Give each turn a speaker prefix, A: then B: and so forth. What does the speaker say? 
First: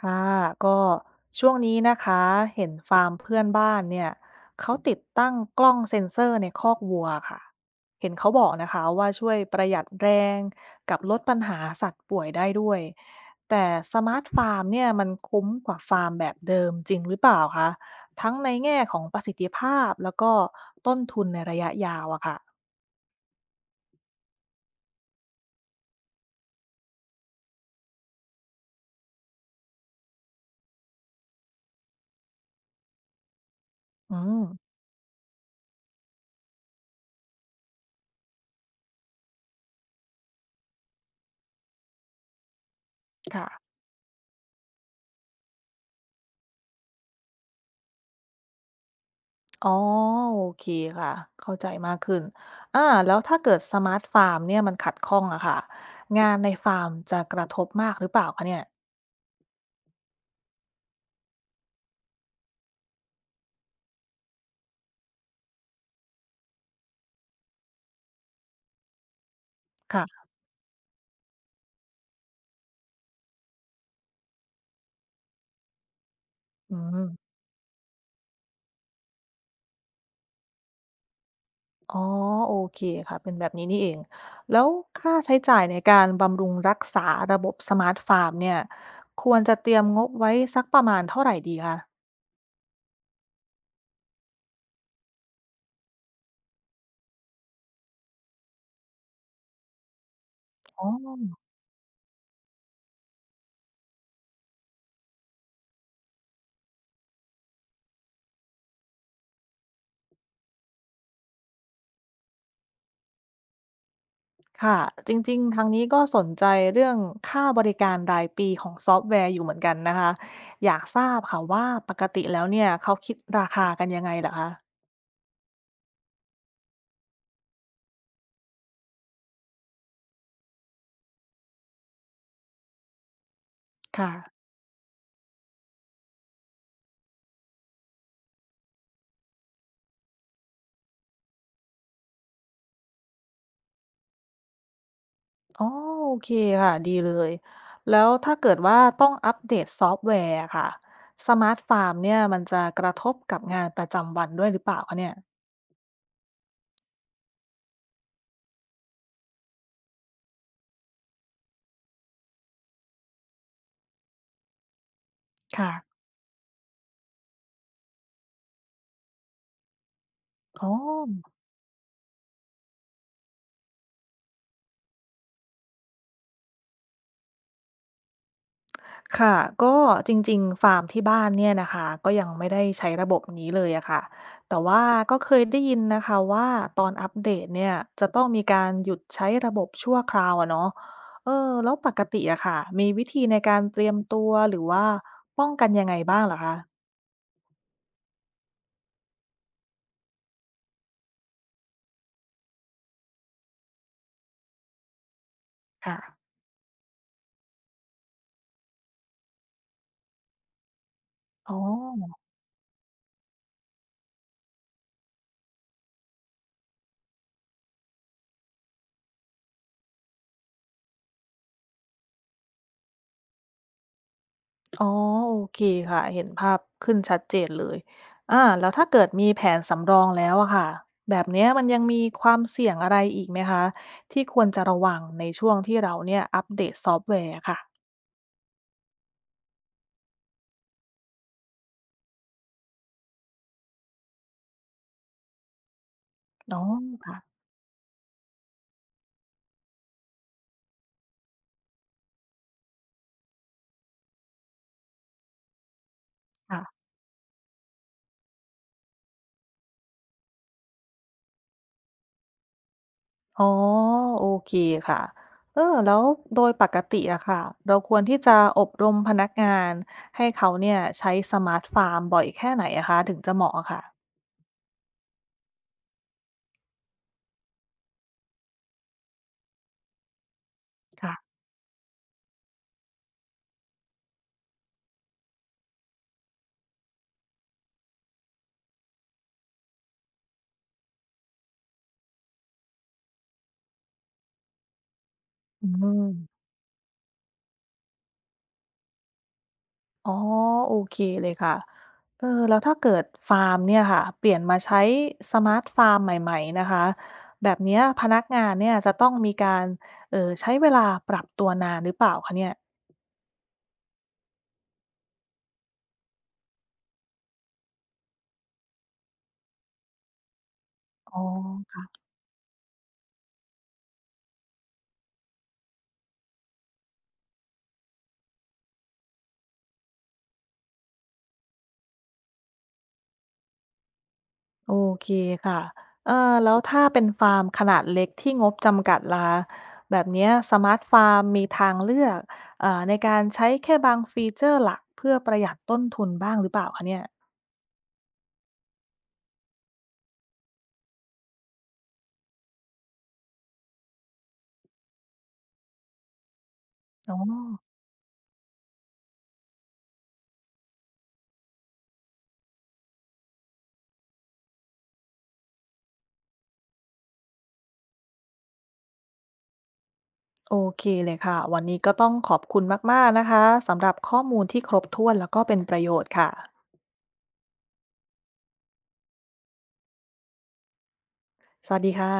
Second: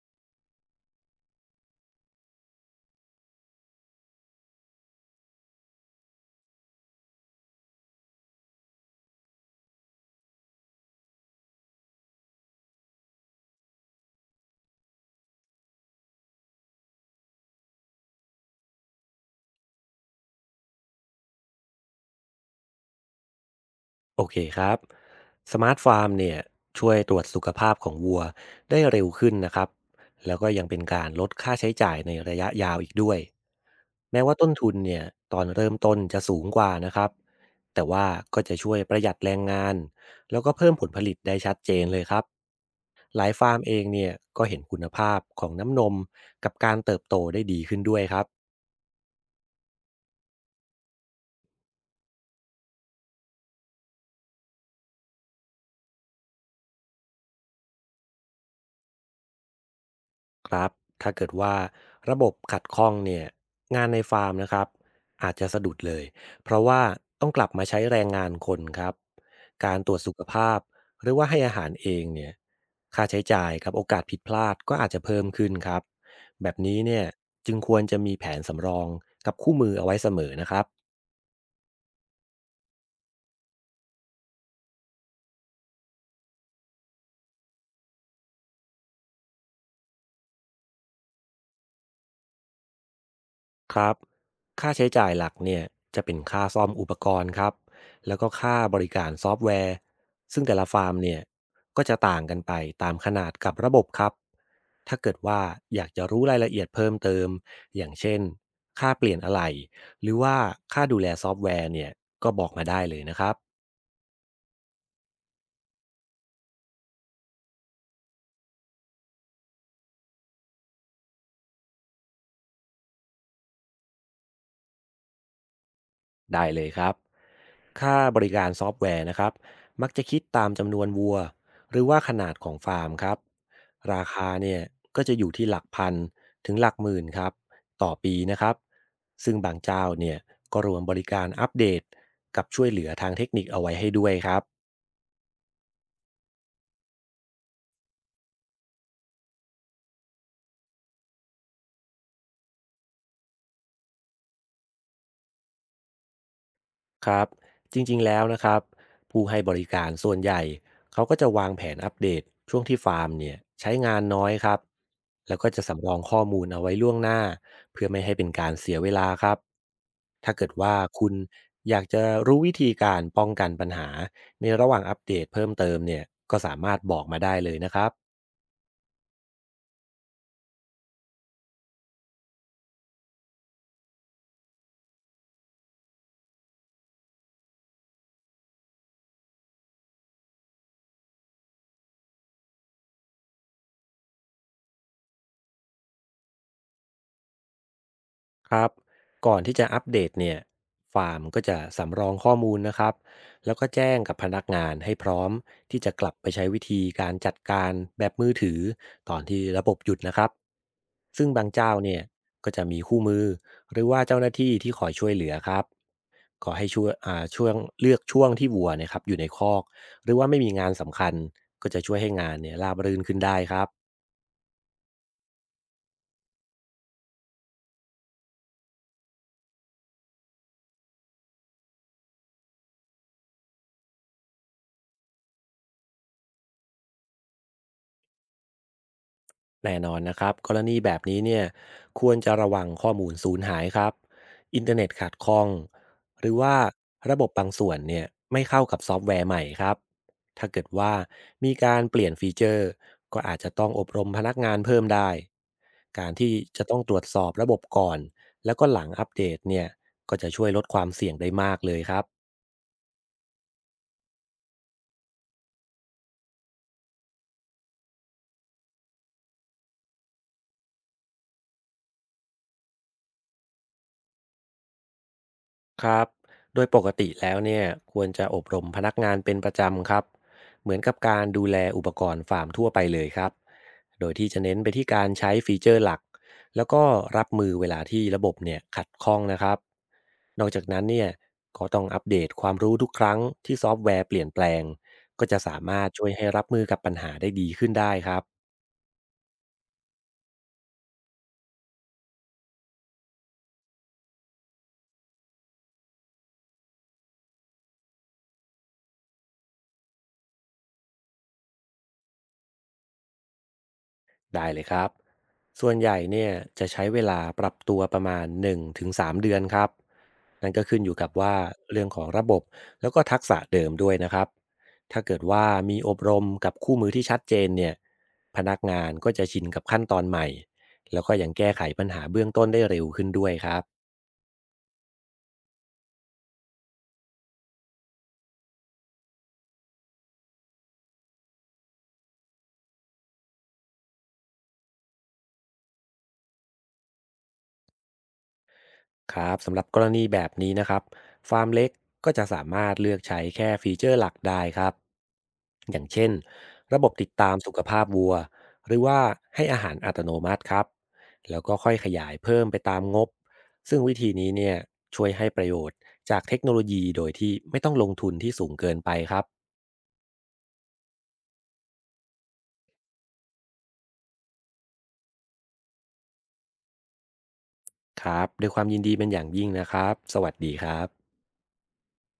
A: ค่ะก็ช่วงนี้นะคะเห็นฟาร์มเพื่อนบ้านเนี่ยเขาติดตั้งกล้องเซ็นเซอร์ในคอกวัวค่ะเห็นเขาบอกนะคะว่าช่วยประหยัดแรงกับลดปัญหาสัตว์ป่วยได้ด้วยแต่สมาร์ทฟาร์มเนี่ยมันคุ้มกว่าฟาร์มแบบเดิมจริงหรือเปล่าคะทั้งในแง่ของประสิทธิภาพแล้วก็ต้นทุนในระยะยาวอะค่ะ
B: โอเคครับ สมาร์ทฟาร์มเนี่ยช่วยตรวจสุขภาพของวัวได้เร็วขึ้นนะครับ แล้วก็ยังเป็นการลดค่าใช้จ่ายในระยะยาวอีกด้วย
A: อื
B: แม้ว่า
A: ม
B: ต้นทุนเนี่ยตอนเริ่มต้นจะสูงกว่านะครับ แต่ว่าก็จะช่วยประหยัดแรงงานแล้วก็เพิ่มผลผลิตได้ชัดเจนเลยครับหลายฟาร์ม
A: ค่ะ
B: เองเนี่ยก็เห็นคุณภาพของน้ำนมกับการเติบโตได้ดีขึ้นด้วยครับ
A: อ๋อโอเคค่ะเข้าใจมากขึ้นอาแล้วถ้าเกิดสมาร์ทฟาร์มเนี่ยมันขัดข้องอะค่ะงานในฟาร์มจะกระทบมากหรือเปล่าคะเนี่ย
B: ครับถ้าเกิดว่าระบบขัดข้องเนี่ยงานในฟาร์มนะครับอาจจะสะดุดเลย เพราะว่าต้องกลับมาใช้แรงงานคนครับการตรวจสุข
A: ค่ะ
B: ภาพหรือว่าให้อาหารเองเนี่ยค่าใช้จ่ายกับโอกาสผิดพลาดก็อาจจะเพิ่มขึ้นครับแบบ
A: อื
B: นี้เนี่ย
A: ม
B: จึงควรจะมีแผนสำรองกับคู่มือเอาไว้เสมอนะครับ
A: อ๋อโอเคค่ะเป็นแบบนี้นี่เองแล้วค่าใช้จ่ายในการบำรุงรักษาระบบสมาร์ทฟาร์มเนี่ยควรจะเตรียมงบไว้สักประมาณเท่าไหรดีคะ
B: ครับค่าใช้จ่ายหลักเนี่ยจะเป็นค่าซ่อมอุปกรณ์ครับแล้วก็ค่าบริการซอฟต์แวร์ ซึ่งแต่ละ
A: อ๋
B: ฟาร์มเนี่ย
A: อ
B: ก็จะต่างกันไปตามขนาดกับระบบครับถ้าเกิดว่าอยากจะรู้รายละเอียดเพิ่มเติม อย่างเช่นค่าเปลี่ยนอะไหล่หรือว่าค่าดูแลซอฟต์แวร์เนี่ยก็บอกมาได้เลยนะครับ
A: ค่ะจริงๆทางนี้ก็สนใจเรื่องค่าบริการรายปีของซอฟต์แวร์อยู่เหมือนกันนะคะอยากทราบค่ะว่าปกติแล้วเนี่ยเขาคิดราคากันยังไงเหรอคะ
B: ได้เลยครับค่าบริการซอฟต์แวร์นะครับมักจะคิดตามจำนวนวัวหรือว่าขนาดของฟาร์มครับราคา
A: ค่ะ
B: เนี่ยก็จะอยู่ที่หลักพันถึงหลักหมื่นครับต่อปีนะครับซึ่งบางเจ้าเนี่ยก็รวมบริการอัปเดตกับช่วยเหลือทางเทคนิคเอาไว้ให้ด้วยครับ
A: อ๋อโอเคค่ะดีเลยแล้วถ้าเกิดว่าต้องอัปเดตซอฟต์แวร์อะค่ะสมาร์ทฟาร์มเนี่ยมันจะกระทบกับงานประจำวันด้วยหรือเปล่าคะเนี่ย
B: ครับจริงๆแล้วนะครับผู้ให้บริการส่วนใหญ่เขาก็จะวางแผนอัปเดตช่วงที่ฟาร์มเนี่ยใช้งานน้อยครับแล้วก็จะ
A: ค่ะ
B: สำรองข้อมูลเอาไว้ล่วงหน้าเพื่อไม่ให้เป็นการเสียเวลาครับถ้าเกิด
A: อ๋อ
B: ว่าคุณอยากจะรู้วิธีการป้องกันปัญหาในระหว่างอัปเดตเพิ่มเติมเนี่ยก็สามารถบอกมาได้เลยนะครับ
A: ค่ะก็จริงๆฟาร์มที่บ้านเนี่ยนะคะก็ยังไม่ได้ใช้ระบบนี้เลยอะค่ะแต่ว่าก็เคยได้ยินนะคะว่าตอนอัปเดตเนี่ยจะต้องมีการหยุดใช้ระบบชั่วคราวอะเนาะแล้วปกติอะค่ะมีวิธีในการเตรียมตัวหรือว่าป้องกันยังไงบ้างเหรอคะ
B: ครับก่อนที่จะอัปเดตเนี่ยฟาร์มก็จะสำรองข้อมูลนะครับแล้วก็แจ้งกับพนักงานให้พร้อมที่จะ
A: ค่ะ
B: กลับไปใช้วิธีการจัดการแบบมือถือตอนที่ระบบหยุดนะครับซึ่งบาง
A: อ๋
B: เจ้าเนี่ย
A: อ
B: ก็จะมีคู่มือหรือว่าเจ้าหน้าที่ที่คอยช่วยเหลือครับก็ให้ช่วยช่วงเลือกช่วงที่วัวเนะครับอยู่ในคอกหรือว่าไม่มีงานสำคัญก็จะช่วยให้งานเนี่ยราบรื่นขึ้นได้ครับ
A: อ๋อโอเคค่ะเห็นภาพขึ้นชัดเจนเลยแล้วถ้าเกิดมีแผนสำรองแล้วอะค่ะแบบเนี้ยมันยังมีความเสี่ยงอะไรอีกไหมคะที่ควรจะระวังในช่วงที่เราเนี่ยอัปเดตซอฟต์แวร์ค่ะ
B: แน่นอนนะครับกรณีแบบนี้เนี่ยควรจะระวังข้อมูลสูญหายครับอินเทอร์เน็ตขาดข้องหรือว่า
A: อ๋อ
B: ระ
A: ค่ะ
B: บบบางส่วนเนี่ยไม่เข้ากับซอฟต์แวร์ใหม่ครับถ้าเกิดว่ามีการเปลี่ยนฟีเจอร์ก็อาจจะต้องอบรมพนักงานเพิ่มได้การที่จะต้อ
A: ค่ะ
B: งตรวจสอบระบบก่อนแล้วก็หลังอัปเดตเนี่ยก็จะช่วยลดความเสี่ยงได้มากเลยครับ
A: อ๋อโอเคค่ะแล้วโดยปกติอะค่ะเราควรที่จะอบรมพนักงานให้เขาเนี่ยใช้สมาร์ทฟาร์มบ่อยแค่ไหนอะคะถึงจะเหมาะอะค่ะ
B: ครับ โดยปกติแล้วเนี่ยควรจะอบรมพนักงานเป็นประจำครับเหมือนกับการ
A: ค่ะ
B: ดูแลอุปกรณ์ฟาร์มทั่วไปเลยครับ โดยที่จะเน้นไปที่การใช้ฟีเจอร์หลัก แล้วก็รับมือเวลาที่ระบบเนี่ยขัดข้องนะครับนอกจากนั้นเนี่ยก็ต้องอัปเดตความรู้ทุกครั้งที่ซอฟต์แวร์เปลี่ยนแปลง ก็จะสา
A: อื
B: มารถช่วยให้
A: ม
B: รับมือกับปัญหาได้ดีขึ้นได้ครับ
A: อ๋อโอเคเลยค่ะแล้วถ้าเกิดฟาร์มเนี่ยค่ะเปลี่ยนมาใช้สมาร์ทฟาร์มใหม่ๆนะคะแบบเนี้ยพนักงานเนี่ยจะต้องมีการใช้เวลาปรับตัวนานหรือเปล่าคะเนี่ย
B: ได้เลยครับ ส่วนใหญ่เนี่ยจะใช้เวลาปรับตัวประมาณ1-3เดือนครับนั่นก็ขึ้นอยู่กับ
A: อ๋อ
B: ว่าเรื่อง
A: ค่ะ
B: ของระบบแล้วก็ทักษะเดิมด้วยนะครับ ถ้าเกิดว่ามีอบรมกับคู่มือที่ชัดเจนเนี่ยพนักงานก็จะชินกับขั้นตอนใหม่แล้วก็ยังแก้ไขปัญหาเบื้องต้นได้เร็วขึ้นด้วยครับ
A: โอเคค่ะเออแล้วถ้าเป็นฟาร์มขนาดเล็กที่งบจำกัดล่ะะแบบเนี้ยสมาร์ทฟาร์มมีทางเลือกในการใช้แค่บางฟีเจอร์หลักเพื่อประหยัดต้นทุนบ้างหรือเปล่าคะเนี่ย
B: ครับสำหรับกรณีแบบนี้นะครับฟาร์มเล็กก็จะสามารถเลือกใช้แค่ฟีเจอร์หลักได้ครับอย่างเช่นระบบติด
A: อ๋อ
B: ตามสุขภาพวัวหรือว่าให้อาหารอัตโนมัติครับแล้วก็ค่อยขยายเพิ่มไปตามงบซึ่งวิธีนี้เนี่ยช่วยให้ประโยชน์จากเทคโนโลยีโดยที่ไม่ต้องลงทุนที่สูงเกินไปครับ
A: โอเคเลยค่ะวันนี้ก็ต้องขอบคุณมากๆนะคะสำหรับข้อมูลที่ครบถ้วนแล้วก็เป็นประโยชน์ค่ะ
B: ครับด้วยความยินดีเป็นอย่างยิ่งนะครับสวัสดีครับ
A: สวัสดีค่ะ